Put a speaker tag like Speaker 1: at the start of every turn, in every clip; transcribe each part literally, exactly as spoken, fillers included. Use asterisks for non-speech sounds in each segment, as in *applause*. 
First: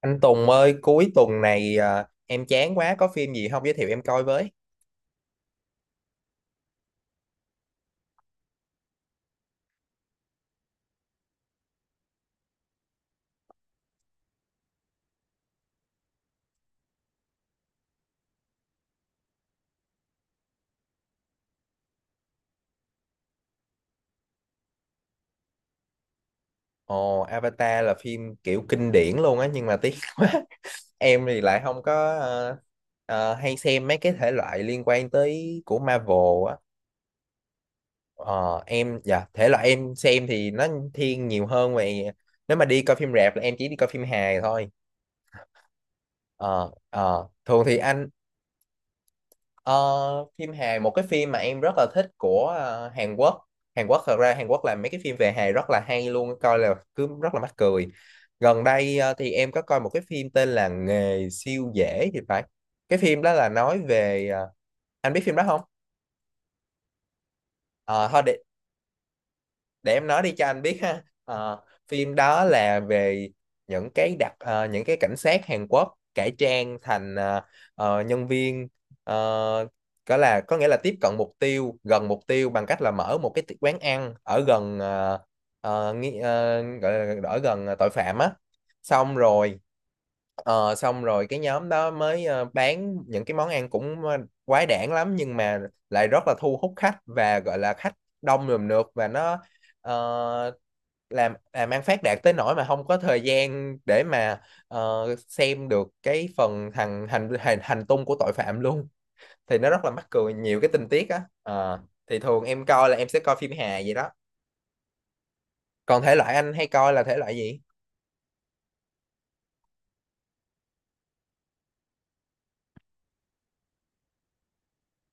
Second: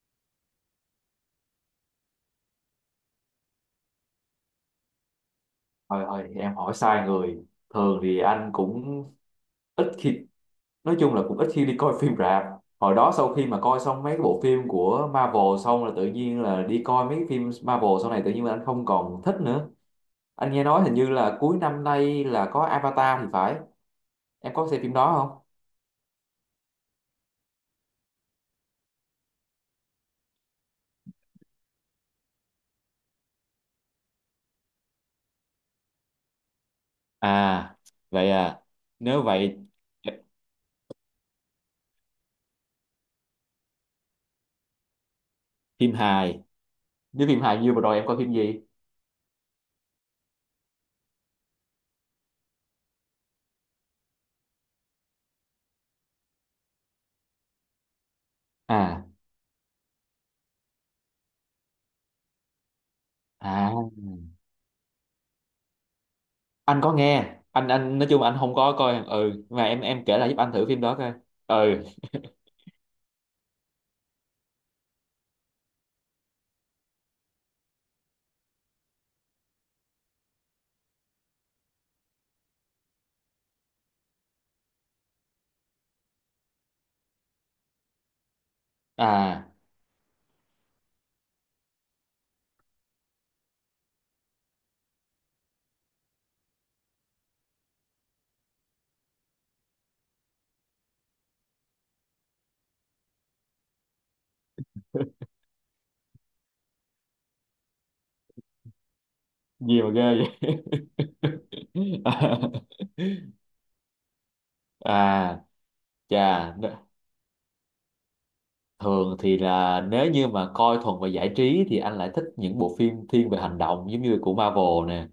Speaker 1: Anh Tùng ơi, cuối tuần này à, em chán quá, có phim gì không giới thiệu em coi với?
Speaker 2: Thôi thôi, em hỏi sai người. Thường thì anh cũng ít khi, nói chung là cũng ít khi đi coi phim rạp. Hồi đó sau khi mà coi xong mấy cái bộ phim của Marvel xong là tự nhiên là đi coi mấy cái phim Marvel sau này tự nhiên là anh không còn thích nữa. Anh nghe nói hình như là cuối năm nay là có Avatar thì phải. Em có xem phim đó không?
Speaker 1: Ồ, Avatar là phim kiểu kinh điển luôn á, nhưng mà tiếc *laughs* quá. Em thì lại không có ờ, ờ, hay xem mấy cái thể loại liên quan tới của Marvel á.
Speaker 2: À, vậy
Speaker 1: Ờ,
Speaker 2: à,
Speaker 1: em,
Speaker 2: nếu
Speaker 1: dạ, thể
Speaker 2: vậy
Speaker 1: loại em xem thì nó thiên nhiều hơn về... Nếu mà đi coi phim rạp là em chỉ đi coi phim hài thôi.
Speaker 2: phim hài.
Speaker 1: Ờ,
Speaker 2: Nếu
Speaker 1: ờ,
Speaker 2: phim hài,
Speaker 1: thường
Speaker 2: như
Speaker 1: thì
Speaker 2: vừa rồi em
Speaker 1: anh
Speaker 2: coi phim gì?
Speaker 1: Ờ, phim hài một cái phim mà em rất là thích của ờ, Hàn Quốc. Hàn Quốc thật ra Hàn Quốc làm mấy cái phim về hài rất là hay luôn, coi là cứ rất là mắc cười. Gần đây
Speaker 2: À,
Speaker 1: ờ, thì em có coi một cái phim tên là Nghề siêu dễ thì phải. Cái phim đó là nói
Speaker 2: à,
Speaker 1: về ờ, anh biết phim đó không?
Speaker 2: anh có nghe. Anh anh nói
Speaker 1: Ờ, thôi
Speaker 2: chung anh
Speaker 1: để
Speaker 2: không có coi. Ừ, mà em
Speaker 1: để
Speaker 2: em
Speaker 1: em
Speaker 2: kể
Speaker 1: nói
Speaker 2: lại
Speaker 1: đi
Speaker 2: giúp
Speaker 1: cho
Speaker 2: anh
Speaker 1: anh
Speaker 2: thử
Speaker 1: biết
Speaker 2: phim đó
Speaker 1: ha.
Speaker 2: coi.
Speaker 1: Ờ,
Speaker 2: Ừ.
Speaker 1: phim đó là về những cái đặc ờ, những cái cảnh sát Hàn Quốc cải trang thành ờ, ờ, nhân viên, ờ, có là có nghĩa là tiếp cận mục tiêu, gần mục tiêu bằng cách là mở một cái ti- quán ăn ở gần ờ, ờ, nghi- ờ, gọi là ở gần ờ, tội phạm á, xong
Speaker 2: À.
Speaker 1: rồi. Ờ, xong rồi cái nhóm đó mới ờ, bán những cái món ăn cũng ờ, quái đản lắm, nhưng mà lại rất là thu hút khách, và gọi là khách đông rườm rượp, và nó ờ, làm làm ăn phát đạt tới nỗi mà không có thời gian để mà ờ,
Speaker 2: *laughs*
Speaker 1: xem được cái phần thằng hành hành hành tung của tội phạm luôn. Thì nó
Speaker 2: Gì
Speaker 1: rất
Speaker 2: mà
Speaker 1: là mắc
Speaker 2: ghê
Speaker 1: cười,
Speaker 2: vậy?
Speaker 1: nhiều cái tình tiết á. Ờ, thì thường em coi là em sẽ coi
Speaker 2: *laughs*
Speaker 1: phim hài vậy đó.
Speaker 2: À,
Speaker 1: Còn thể loại anh
Speaker 2: chà,
Speaker 1: hay coi là thể loại gì?
Speaker 2: thường thì là nếu như mà coi thuần về giải trí thì anh lại thích những bộ phim thiên về hành động giống như của Marvel nè.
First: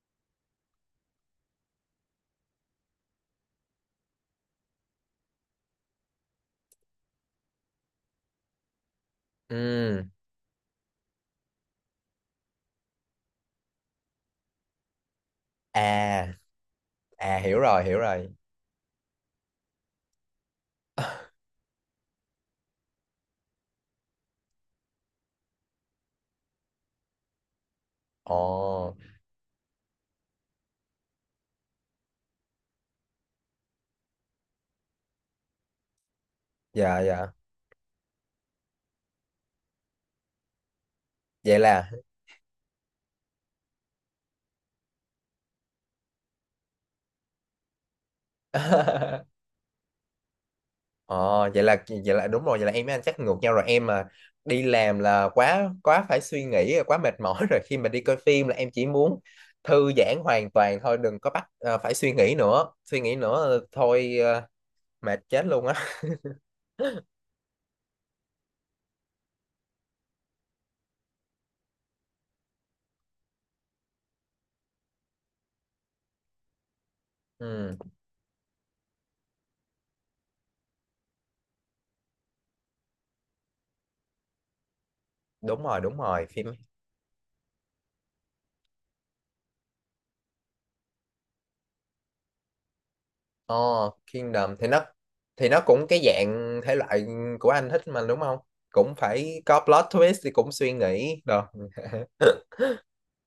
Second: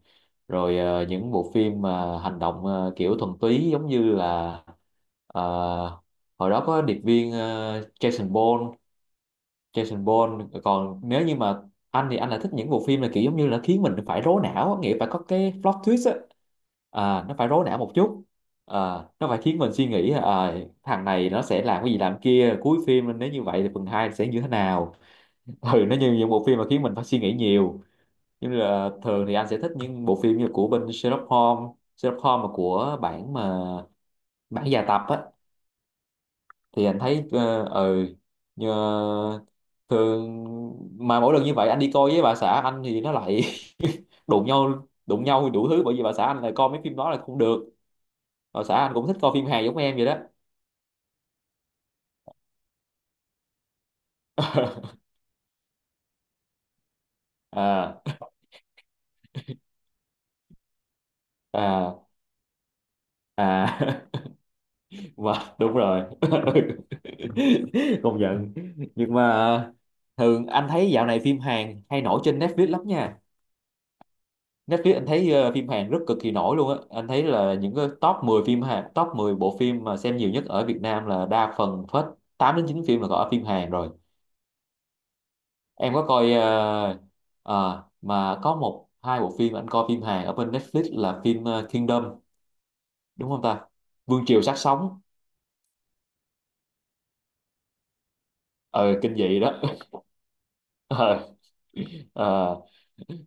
Speaker 2: Rồi ờ, những bộ phim mà hành động, ờ, kiểu thuần túy giống như là, ờ, hồi đó có điệp viên, ờ, Jason Bourne.
Speaker 1: Ừ.
Speaker 2: Jason Bourne, còn nếu như mà anh thì anh lại thích những bộ phim là kiểu giống như là khiến mình phải rối não á, nghĩa phải có cái plot twist á.
Speaker 1: À.
Speaker 2: À, nó
Speaker 1: À,
Speaker 2: phải
Speaker 1: hiểu
Speaker 2: rối não
Speaker 1: rồi,
Speaker 2: một
Speaker 1: hiểu
Speaker 2: chút.
Speaker 1: rồi.
Speaker 2: À, nó phải khiến mình suy nghĩ. À, thằng này nó sẽ làm cái gì làm kia, cuối phim nếu như vậy thì phần hai sẽ như thế nào. Ừ, nó như những bộ phim mà khiến mình phải suy nghĩ nhiều. Nhưng là
Speaker 1: Ồ.
Speaker 2: thường thì anh sẽ thích những bộ phim như của bên Sherlock Holmes. Sherlock Holmes mà của bản mà bản dài tập á, thì anh
Speaker 1: Dạ,
Speaker 2: thấy
Speaker 1: dạ.
Speaker 2: ờ, ừ. Như, thường mà mỗi lần như
Speaker 1: Vậy
Speaker 2: vậy anh
Speaker 1: là
Speaker 2: đi coi với bà xã anh thì nó lại *laughs* đụng nhau đụng nhau đủ thứ, bởi vì bà xã anh lại coi mấy phim đó là không được. Bà xã anh cũng thích coi
Speaker 1: *laughs*
Speaker 2: phim hài giống em vậy đó.
Speaker 1: ờ, vậy là vậy là đúng rồi, vậy là em với anh chắc ngược nhau rồi. Em mà đi
Speaker 2: *laughs*
Speaker 1: làm là quá quá phải suy nghĩ, quá mệt mỏi *laughs* rồi, khi mà
Speaker 2: À,
Speaker 1: đi coi phim là em chỉ muốn thư giãn hoàn toàn thôi, đừng có bắt ờ, phải
Speaker 2: à,
Speaker 1: suy nghĩ nữa, suy nghĩ nữa, ờ,
Speaker 2: à.
Speaker 1: thôi ờ,
Speaker 2: *laughs*
Speaker 1: mệt
Speaker 2: Mà
Speaker 1: chết luôn
Speaker 2: đúng
Speaker 1: á.
Speaker 2: rồi. *laughs* Công nhận. Nhưng mà thường anh thấy dạo này phim Hàn hay nổi trên Netflix lắm nha. Netflix anh thấy ờ, phim Hàn rất cực kỳ nổi luôn á. Anh thấy là những
Speaker 1: Ừ,
Speaker 2: cái top mười phim Hàn, top mười bộ phim mà xem nhiều nhất ở Việt Nam là đa phần hết tám đến chín phim là có phim Hàn rồi.
Speaker 1: đúng rồi,
Speaker 2: Em
Speaker 1: đúng
Speaker 2: có
Speaker 1: rồi
Speaker 2: coi,
Speaker 1: phim
Speaker 2: ờ, ờ, mà có một hai bộ phim anh coi phim Hàn ở bên Netflix là phim ờ, Kingdom, đúng không
Speaker 1: ờ
Speaker 2: ta? Vương triều
Speaker 1: Kingdom
Speaker 2: xác
Speaker 1: thì nó
Speaker 2: sống.
Speaker 1: thì nó cũng cái dạng thể loại của anh thích mà đúng không, cũng
Speaker 2: ờ Kinh dị
Speaker 1: phải có
Speaker 2: đó.
Speaker 1: plot twist thì cũng suy nghĩ rồi.
Speaker 2: *laughs*
Speaker 1: *laughs*
Speaker 2: Ờ.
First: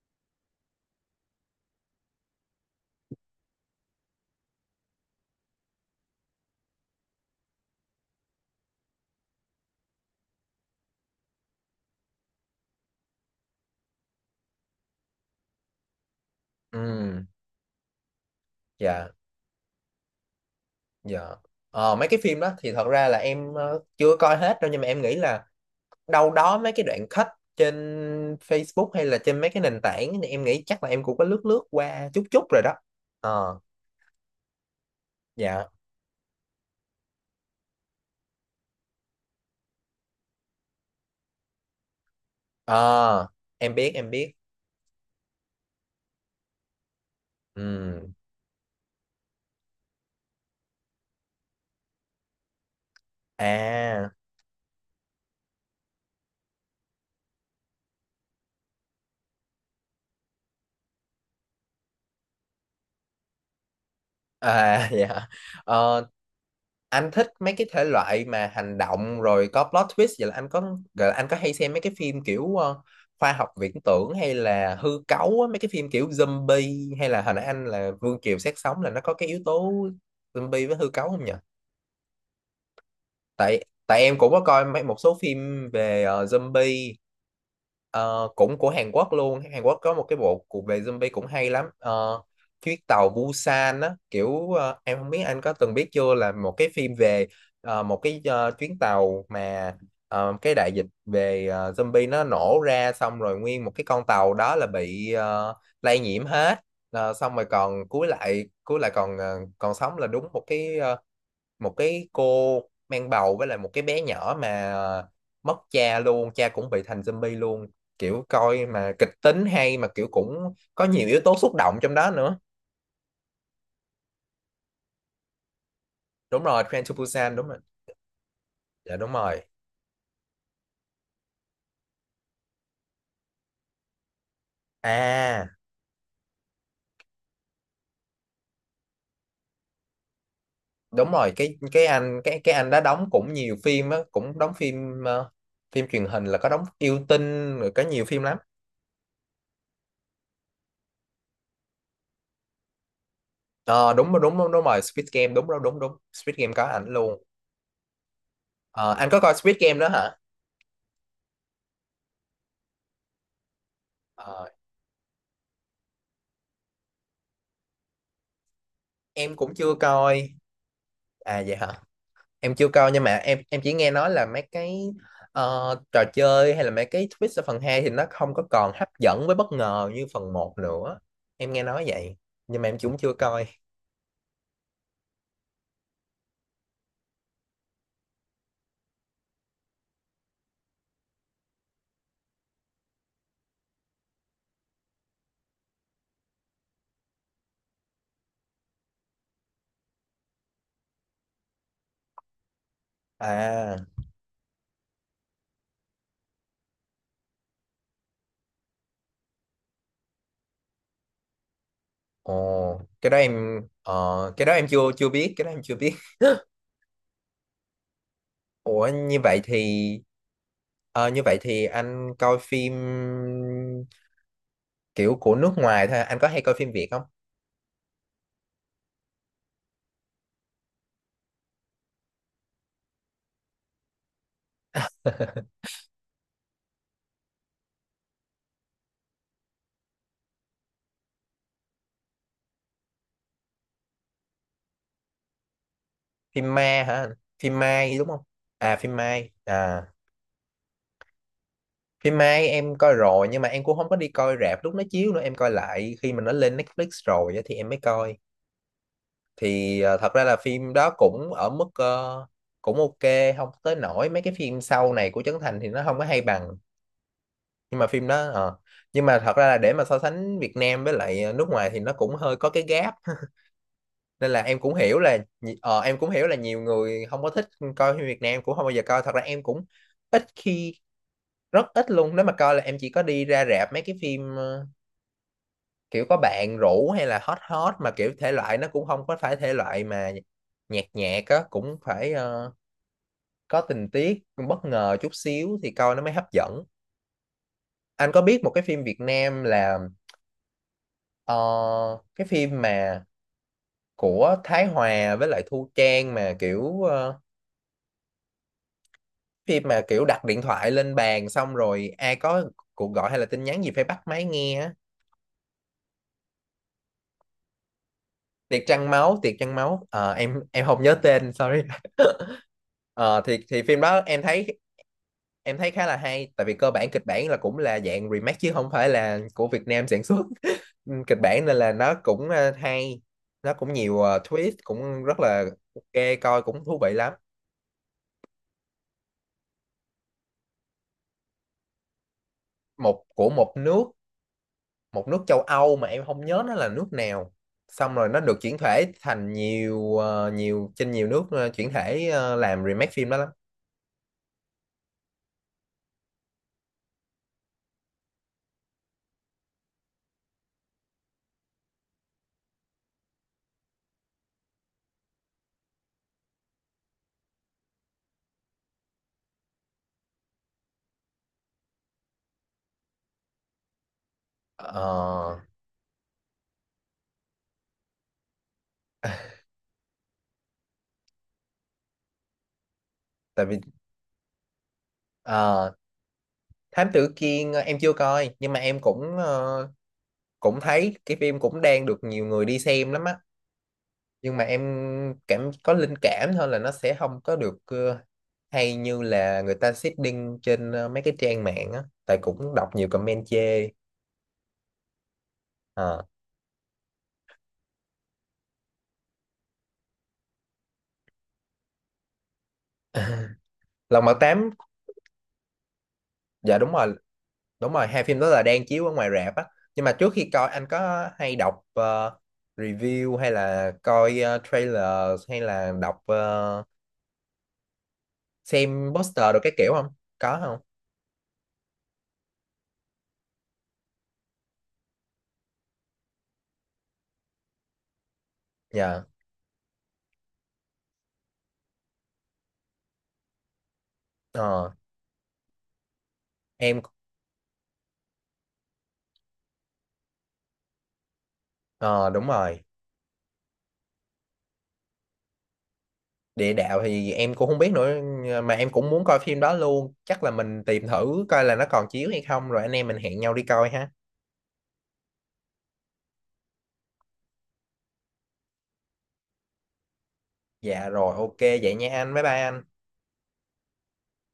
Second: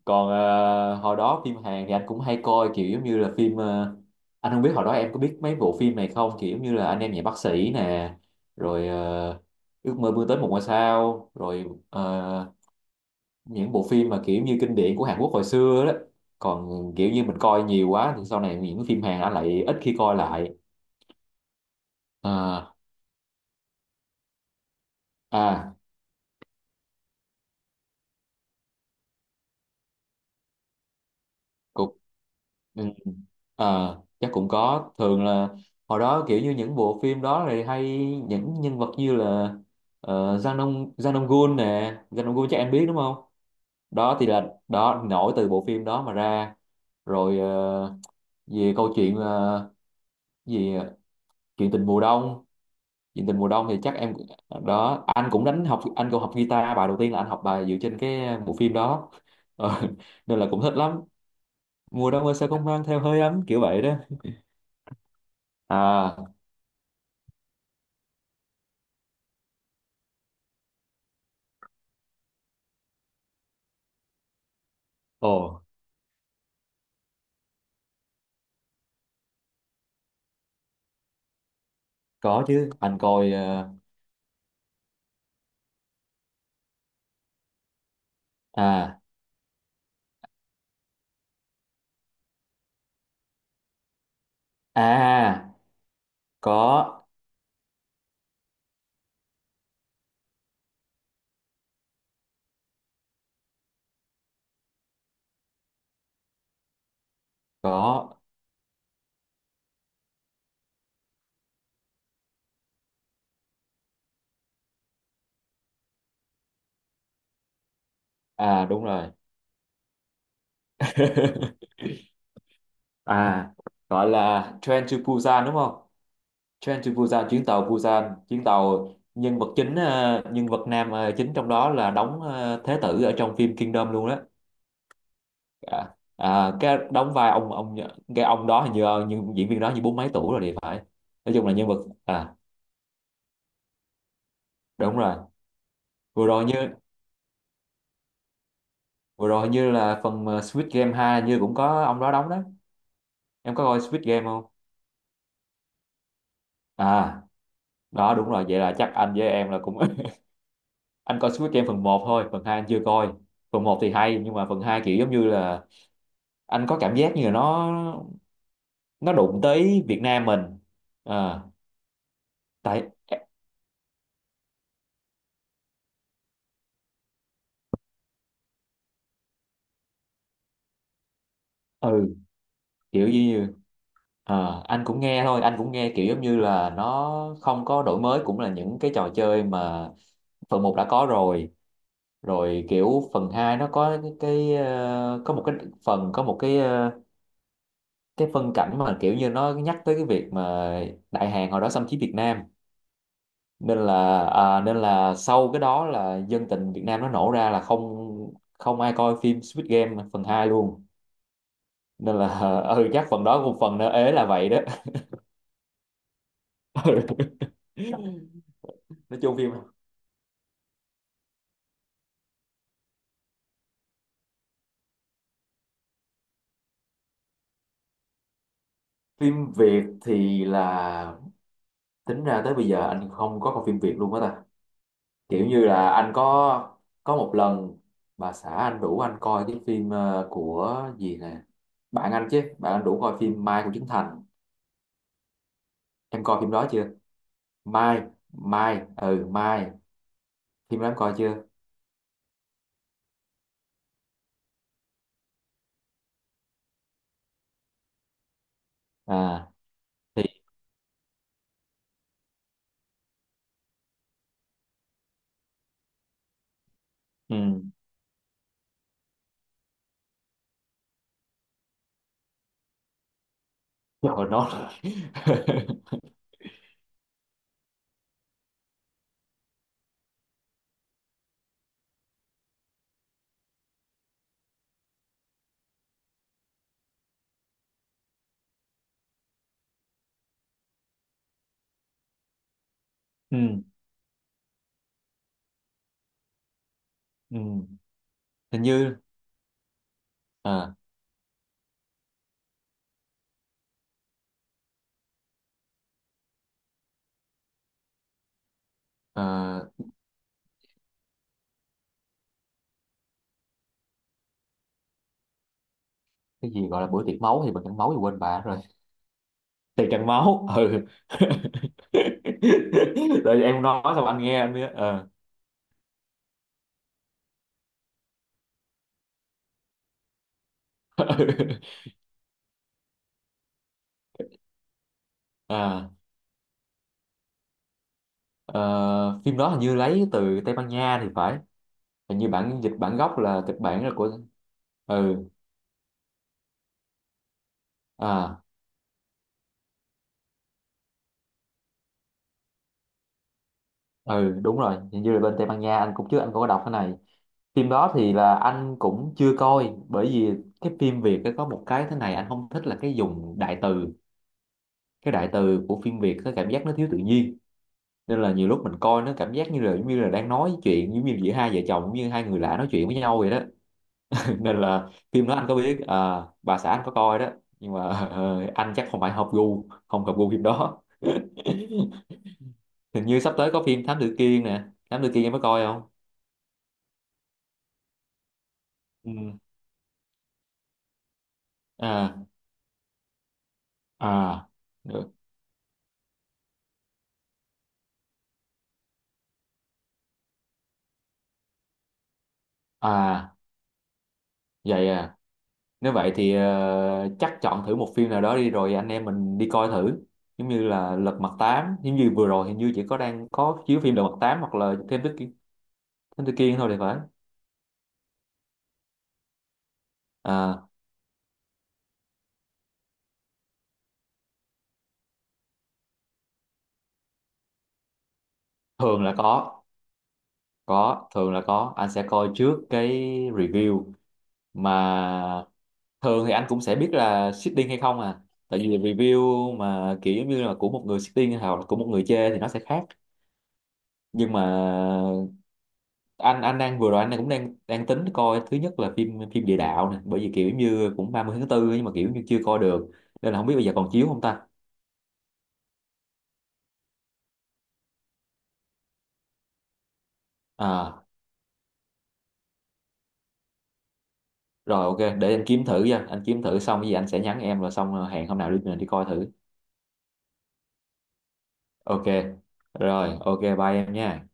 Speaker 2: Còn ờ, hồi đó phim Hàn thì anh cũng hay coi kiểu giống như là phim, ờ, anh không biết hồi đó em có biết mấy bộ phim này không, kiểu giống như là anh em nhà bác sĩ nè. Rồi ờ, ước mơ vươn tới một ngôi sao. Rồi ờ, những bộ phim mà kiểu như kinh điển của Hàn Quốc hồi xưa đó. Còn kiểu như
Speaker 1: Ừ.
Speaker 2: mình coi nhiều quá thì sau này những phim
Speaker 1: Dạ.
Speaker 2: Hàn anh lại ít khi coi lại.
Speaker 1: Dạ. Ờ, mấy cái phim đó thì
Speaker 2: À,
Speaker 1: thật ra là em ờ, chưa coi hết đâu, nhưng mà em nghĩ là
Speaker 2: à.
Speaker 1: đâu đó mấy cái đoạn cut trên Facebook hay là trên mấy cái nền tảng thì em nghĩ chắc là em cũng có lướt lướt qua chút chút rồi đó.
Speaker 2: Ừ.
Speaker 1: Ờ,
Speaker 2: Ờ, chắc cũng có. Thường là
Speaker 1: dạ.
Speaker 2: hồi đó kiểu như những bộ phim đó thì hay những nhân vật như là ờ, Jang Dong Jang Dong Gun nè. Jang Dong Gun chắc em biết đúng không?
Speaker 1: Ờ, em biết em
Speaker 2: Đó thì
Speaker 1: biết.
Speaker 2: là đó nổi từ bộ phim đó mà ra. Rồi ờ,
Speaker 1: Ừ.
Speaker 2: về câu chuyện ờ, gì, chuyện tình mùa đông. Chuyện tình mùa đông thì chắc
Speaker 1: À,
Speaker 2: em, đó, anh cũng đánh học, anh cũng học guitar bài đầu tiên là anh học bài dựa trên cái bộ phim đó. *laughs* Ờ, nên là cũng thích lắm. Mùa đông ơi sao không mang theo hơi ấm, kiểu vậy đó.
Speaker 1: à, *laughs* dạ. Ờ,
Speaker 2: À,
Speaker 1: anh thích mấy cái thể loại mà hành động rồi có plot twist, vậy là anh có gọi là anh có hay xem mấy cái phim kiểu ờ, khoa học viễn tưởng hay là hư
Speaker 2: ồ
Speaker 1: cấu á, mấy cái phim kiểu zombie, hay là hồi nãy anh là Vương Kiều Xác Sống là nó có cái yếu tố zombie với hư cấu không nhỉ?
Speaker 2: có chứ, anh coi
Speaker 1: Tại
Speaker 2: ờ,
Speaker 1: tại em cũng có coi mấy một số phim về ờ, zombie. Ờ, cũng của Hàn
Speaker 2: à,
Speaker 1: Quốc luôn, Hàn Quốc có một cái bộ cuộc về zombie cũng hay lắm. Ờ, chuyến tàu Busan á, kiểu ờ,
Speaker 2: à,
Speaker 1: em không biết anh có
Speaker 2: à,
Speaker 1: từng biết chưa, là một cái phim
Speaker 2: có
Speaker 1: về ờ, một cái ờ, chuyến tàu mà ờ, cái đại dịch về ờ, zombie nó nổ ra, xong rồi nguyên một cái con tàu đó là bị ờ, lây nhiễm hết. Ờ, xong rồi còn cuối
Speaker 2: có
Speaker 1: lại cuối lại còn ờ, còn sống là đúng một cái ờ, một cái cô mang bầu với lại một cái bé nhỏ mà ờ, mất cha luôn, cha cũng bị thành zombie luôn. Kiểu
Speaker 2: à
Speaker 1: coi
Speaker 2: đúng
Speaker 1: mà
Speaker 2: rồi.
Speaker 1: kịch tính hay, mà kiểu cũng có nhiều yếu tố xúc
Speaker 2: *laughs*
Speaker 1: động trong đó nữa.
Speaker 2: À, gọi là Train to Busan đúng không?
Speaker 1: Đúng rồi,
Speaker 2: Train
Speaker 1: Train
Speaker 2: to
Speaker 1: to
Speaker 2: Busan,
Speaker 1: Busan,
Speaker 2: chuyến
Speaker 1: đúng rồi.
Speaker 2: tàu Busan, chuyến tàu.
Speaker 1: Dạ đúng
Speaker 2: Nhân
Speaker 1: rồi.
Speaker 2: vật chính, ờ, nhân vật nam ờ, chính trong đó là đóng ờ, Thế tử ở trong phim Kingdom luôn đó.
Speaker 1: À
Speaker 2: À, à, cái đóng vai ông ông cái ông đó hình như ờ, như diễn viên đó như bốn mấy tuổi rồi thì phải.
Speaker 1: đúng rồi,
Speaker 2: Nói chung là
Speaker 1: cái
Speaker 2: nhân vật.
Speaker 1: cái anh
Speaker 2: À
Speaker 1: cái cái anh đã đóng cũng nhiều phim á, cũng đóng
Speaker 2: đúng
Speaker 1: phim
Speaker 2: rồi,
Speaker 1: ờ, phim truyền hình
Speaker 2: vừa
Speaker 1: là
Speaker 2: rồi
Speaker 1: có
Speaker 2: như
Speaker 1: đóng yêu tinh rồi, có nhiều phim lắm.
Speaker 2: vừa rồi như là phần ờ, Squid Game hai như cũng có ông đó đóng đó. Em có coi
Speaker 1: Ờ,
Speaker 2: Squid
Speaker 1: đúng đúng
Speaker 2: Game không?
Speaker 1: đúng, đúng rồi Squid Game, đúng đúng đúng đúng, Squid Game có ảnh
Speaker 2: À,
Speaker 1: luôn.
Speaker 2: đó đúng rồi, vậy là chắc
Speaker 1: Ờ, anh
Speaker 2: anh
Speaker 1: có
Speaker 2: với
Speaker 1: coi
Speaker 2: em
Speaker 1: Squid
Speaker 2: là
Speaker 1: Game
Speaker 2: cũng.
Speaker 1: đó hả?
Speaker 2: *laughs* Anh coi Squid Game phần một thôi, phần hai anh chưa coi. Phần một thì hay nhưng
Speaker 1: Ờ,
Speaker 2: mà phần hai kiểu giống như là anh có cảm giác như là nó nó
Speaker 1: em
Speaker 2: đụng
Speaker 1: cũng chưa
Speaker 2: tới Việt Nam
Speaker 1: coi.
Speaker 2: mình. À,
Speaker 1: À vậy hả, em chưa
Speaker 2: tại.
Speaker 1: coi, nhưng mà em em chỉ nghe nói là mấy cái ờ, trò chơi hay là mấy cái twist ở phần hai thì nó không có còn hấp dẫn với bất ngờ như phần một nữa, em nghe nói
Speaker 2: Ừ,
Speaker 1: vậy, nhưng mà em cũng
Speaker 2: kiểu
Speaker 1: chưa
Speaker 2: như
Speaker 1: coi.
Speaker 2: như- à, anh cũng nghe thôi, anh cũng nghe kiểu giống như là nó không có đổi mới, cũng là những cái trò chơi mà phần một đã có rồi. Rồi kiểu phần hai nó có cái, cái ờ, có một cái phần, có một cái ờ, cái phân cảnh mà kiểu như nó nhắc tới cái việc mà Đại Hàn hồi đó xâm chiếm Việt Nam. Nên
Speaker 1: À.
Speaker 2: là, à, nên là sau cái đó là dân tình Việt Nam nó nổ ra là không không ai coi phim Squid Game phần hai luôn. Nên là.
Speaker 1: Ồ,
Speaker 2: *laughs* Ừ chắc
Speaker 1: cái đó
Speaker 2: phần đó cũng,
Speaker 1: em
Speaker 2: phần nó ế là
Speaker 1: ờ, cái
Speaker 2: vậy
Speaker 1: đó
Speaker 2: đó.
Speaker 1: em chưa chưa biết, cái đó em chưa biết.
Speaker 2: *laughs* Ừ,
Speaker 1: Ủa
Speaker 2: nói
Speaker 1: như
Speaker 2: chung
Speaker 1: vậy
Speaker 2: phim
Speaker 1: thì ờ, như vậy thì anh coi phim kiểu của nước ngoài thôi, anh có hay coi phim Việt không?
Speaker 2: phim Việt thì là tính ra tới bây giờ anh không có coi phim Việt luôn á ta. Kiểu
Speaker 1: *laughs*
Speaker 2: như là anh có có một lần bà xã anh rủ anh coi cái phim ờ, của gì nè, bạn anh chứ, bạn anh rủ coi phim Mai của Trấn Thành. Em coi
Speaker 1: Phim
Speaker 2: phim
Speaker 1: ma
Speaker 2: đó chưa?
Speaker 1: hả anh? Phim Mai
Speaker 2: Mai,
Speaker 1: đúng không? À,
Speaker 2: Mai,
Speaker 1: phim
Speaker 2: ừ
Speaker 1: Mai
Speaker 2: Mai,
Speaker 1: à.
Speaker 2: phim đó em coi chưa?
Speaker 1: Phim Mai em coi rồi, nhưng mà em cũng không có đi coi rạp lúc nó chiếu nữa, em coi lại khi mà nó lên Netflix rồi á, thì em mới coi.
Speaker 2: À
Speaker 1: Thì ờ, thật
Speaker 2: thì,
Speaker 1: ra là phim đó cũng ở mức ờ, cũng ok, không tới nổi, mấy cái phim sau này của Trấn Thành thì nó không có hay bằng.
Speaker 2: ừ,
Speaker 1: Nhưng mà phim đó ờ. Nhưng mà thật ra là để mà so sánh Việt Nam với lại ờ, nước ngoài thì nó cũng hơi có cái gap *laughs*
Speaker 2: rồi
Speaker 1: nên là em
Speaker 2: nó.
Speaker 1: cũng hiểu là
Speaker 2: *laughs*
Speaker 1: nhi- ờ, em cũng hiểu là nhiều người không có thích coi phim Việt Nam. Em cũng không bao giờ coi, thật ra em cũng ít khi, rất ít luôn. Nếu mà coi là em chỉ có đi ra rạp mấy cái phim ờ, kiểu có bạn rủ, hay là hot hot, mà kiểu thể loại nó cũng không có phải thể loại mà nhạt nhạt á, cũng phải ờ, có
Speaker 2: Ừ,
Speaker 1: tình tiết bất ngờ chút xíu thì coi nó mới hấp dẫn.
Speaker 2: ừ.
Speaker 1: Anh có biết một cái
Speaker 2: Hình
Speaker 1: phim
Speaker 2: như,
Speaker 1: Việt Nam là
Speaker 2: à,
Speaker 1: ờ, cái phim mà của Thái Hòa với lại Thu Trang mà kiểu ờ, phim
Speaker 2: à,
Speaker 1: mà kiểu đặt điện thoại lên bàn, xong rồi ai có cuộc gọi hay là tin nhắn gì phải bắt máy nghe á.
Speaker 2: cái gì gọi là bữa tiệc máu, thì bữa tiệc máu thì quên bà rồi.
Speaker 1: Tiệc trăng máu, tiệc trăng máu.
Speaker 2: Tiệc trăng
Speaker 1: Ờ, em
Speaker 2: máu,
Speaker 1: em không
Speaker 2: ừ.
Speaker 1: nhớ
Speaker 2: *laughs*
Speaker 1: tên, sorry. *laughs* Ờ, thì
Speaker 2: Rồi
Speaker 1: thì
Speaker 2: em
Speaker 1: phim
Speaker 2: nói
Speaker 1: đó
Speaker 2: xong anh
Speaker 1: em
Speaker 2: nghe anh
Speaker 1: thấy
Speaker 2: biết. Ờ.
Speaker 1: em thấy khá là hay, tại vì cơ bản kịch bản là cũng là dạng remake chứ không phải là của Việt Nam sản xuất *laughs* kịch bản, nên là
Speaker 2: *laughs*
Speaker 1: nó cũng ờ, hay, nó cũng nhiều ờ, twist, cũng rất là
Speaker 2: À,
Speaker 1: ok, coi cũng thú vị lắm.
Speaker 2: ờ, phim đó hình như lấy từ Tây Ban Nha thì phải. Hình như bản dịch bản
Speaker 1: Một
Speaker 2: gốc
Speaker 1: của
Speaker 2: là
Speaker 1: một
Speaker 2: kịch
Speaker 1: nước,
Speaker 2: bản là của.
Speaker 1: một nước
Speaker 2: Ừ,
Speaker 1: châu Âu mà em không nhớ nó là nước nào, xong rồi nó được
Speaker 2: à,
Speaker 1: chuyển thể thành nhiều ờ, nhiều trên nhiều nước, ờ, chuyển thể ờ, làm remake phim đó lắm.
Speaker 2: ừ đúng rồi, hình như là bên Tây Ban Nha anh cũng, trước anh cũng có đọc cái này. Phim đó thì là anh cũng chưa coi bởi vì cái phim Việt nó có một cái thế này anh không thích là cái dùng đại từ. Cái đại từ của phim Việt nó cảm giác nó thiếu tự nhiên. Nên là nhiều lúc mình coi nó cảm giác như là giống như là đang nói chuyện giống như giữa hai vợ chồng, giống như hai người lạ nói chuyện với nhau vậy đó. *laughs* Nên là phim đó
Speaker 1: Ờ,
Speaker 2: anh có biết, à, bà xã anh có coi đó. Nhưng mà ờ, anh chắc không phải hợp gu, không hợp gu phim đó. Hình như sắp
Speaker 1: tại
Speaker 2: tới
Speaker 1: vì
Speaker 2: có phim Thám Tử Kiên nè. Thám Tử Kiên em có coi
Speaker 1: ờ,
Speaker 2: không?
Speaker 1: Thám Tử Kiên, ờ, em chưa coi, nhưng mà em
Speaker 2: Ừ.
Speaker 1: cũng ờ, cũng thấy cái phim cũng đang được nhiều
Speaker 2: À,
Speaker 1: người đi xem lắm á, nhưng mà
Speaker 2: à
Speaker 1: em
Speaker 2: được,
Speaker 1: cảm có linh cảm thôi là nó sẽ không có được ờ, hay như là người ta seeding trên ờ, mấy cái trang mạng á, tại cũng đọc nhiều comment
Speaker 2: à
Speaker 1: chê.
Speaker 2: vậy à, nếu
Speaker 1: Ờ.
Speaker 2: vậy thì ờ, chắc chọn thử một phim nào đó đi rồi anh em mình đi coi thử. Giống như là Lật Mặt Tám, giống như vừa rồi hình như chỉ có đang
Speaker 1: *laughs*
Speaker 2: có chiếu phim Lật
Speaker 1: Lòng
Speaker 2: Mặt
Speaker 1: Mật
Speaker 2: Tám
Speaker 1: Tám.
Speaker 2: hoặc là Thám Tử Kiên, Thám Tử Kiên
Speaker 1: Dạ
Speaker 2: thôi
Speaker 1: đúng
Speaker 2: thì
Speaker 1: rồi,
Speaker 2: phải.
Speaker 1: đúng rồi, hai phim đó là đang chiếu ở ngoài rạp á. Nhưng mà trước khi coi anh
Speaker 2: À,
Speaker 1: có hay đọc ờ, review, hay là coi ờ, trailer, hay là đọc ờ, xem
Speaker 2: thường là
Speaker 1: poster đồ cái
Speaker 2: có
Speaker 1: kiểu không? Có không?
Speaker 2: có thường là có, anh sẽ coi trước cái review, mà thường thì anh cũng sẽ biết là seeding hay không à. Tại vì
Speaker 1: Dạ.
Speaker 2: review mà kiểu giống như là của một người seeding hoặc là của một người chê thì nó sẽ khác. Nhưng mà
Speaker 1: Ờ,
Speaker 2: anh anh đang
Speaker 1: em
Speaker 2: vừa rồi anh cũng đang đang tính coi thứ nhất là phim phim địa đạo nè, bởi vì kiểu như cũng ba mươi tháng tư nhưng mà kiểu
Speaker 1: ờ,
Speaker 2: như
Speaker 1: đúng
Speaker 2: chưa coi
Speaker 1: rồi.
Speaker 2: được. Nên là không biết bây giờ còn chiếu không ta.
Speaker 1: Địa đạo thì em cũng không biết nữa, mà em cũng muốn coi phim đó luôn, chắc là mình tìm
Speaker 2: À,
Speaker 1: thử coi là nó còn chiếu hay không rồi anh em mình hẹn nhau đi coi ha.
Speaker 2: rồi ok để anh kiếm thử nha, anh kiếm thử xong cái gì anh sẽ nhắn em rồi xong ờ, hẹn hôm nào đi mình đi coi thử.
Speaker 1: Dạ rồi, ok vậy nha
Speaker 2: Ok
Speaker 1: anh, bye bye anh.
Speaker 2: rồi, ok bye em nha.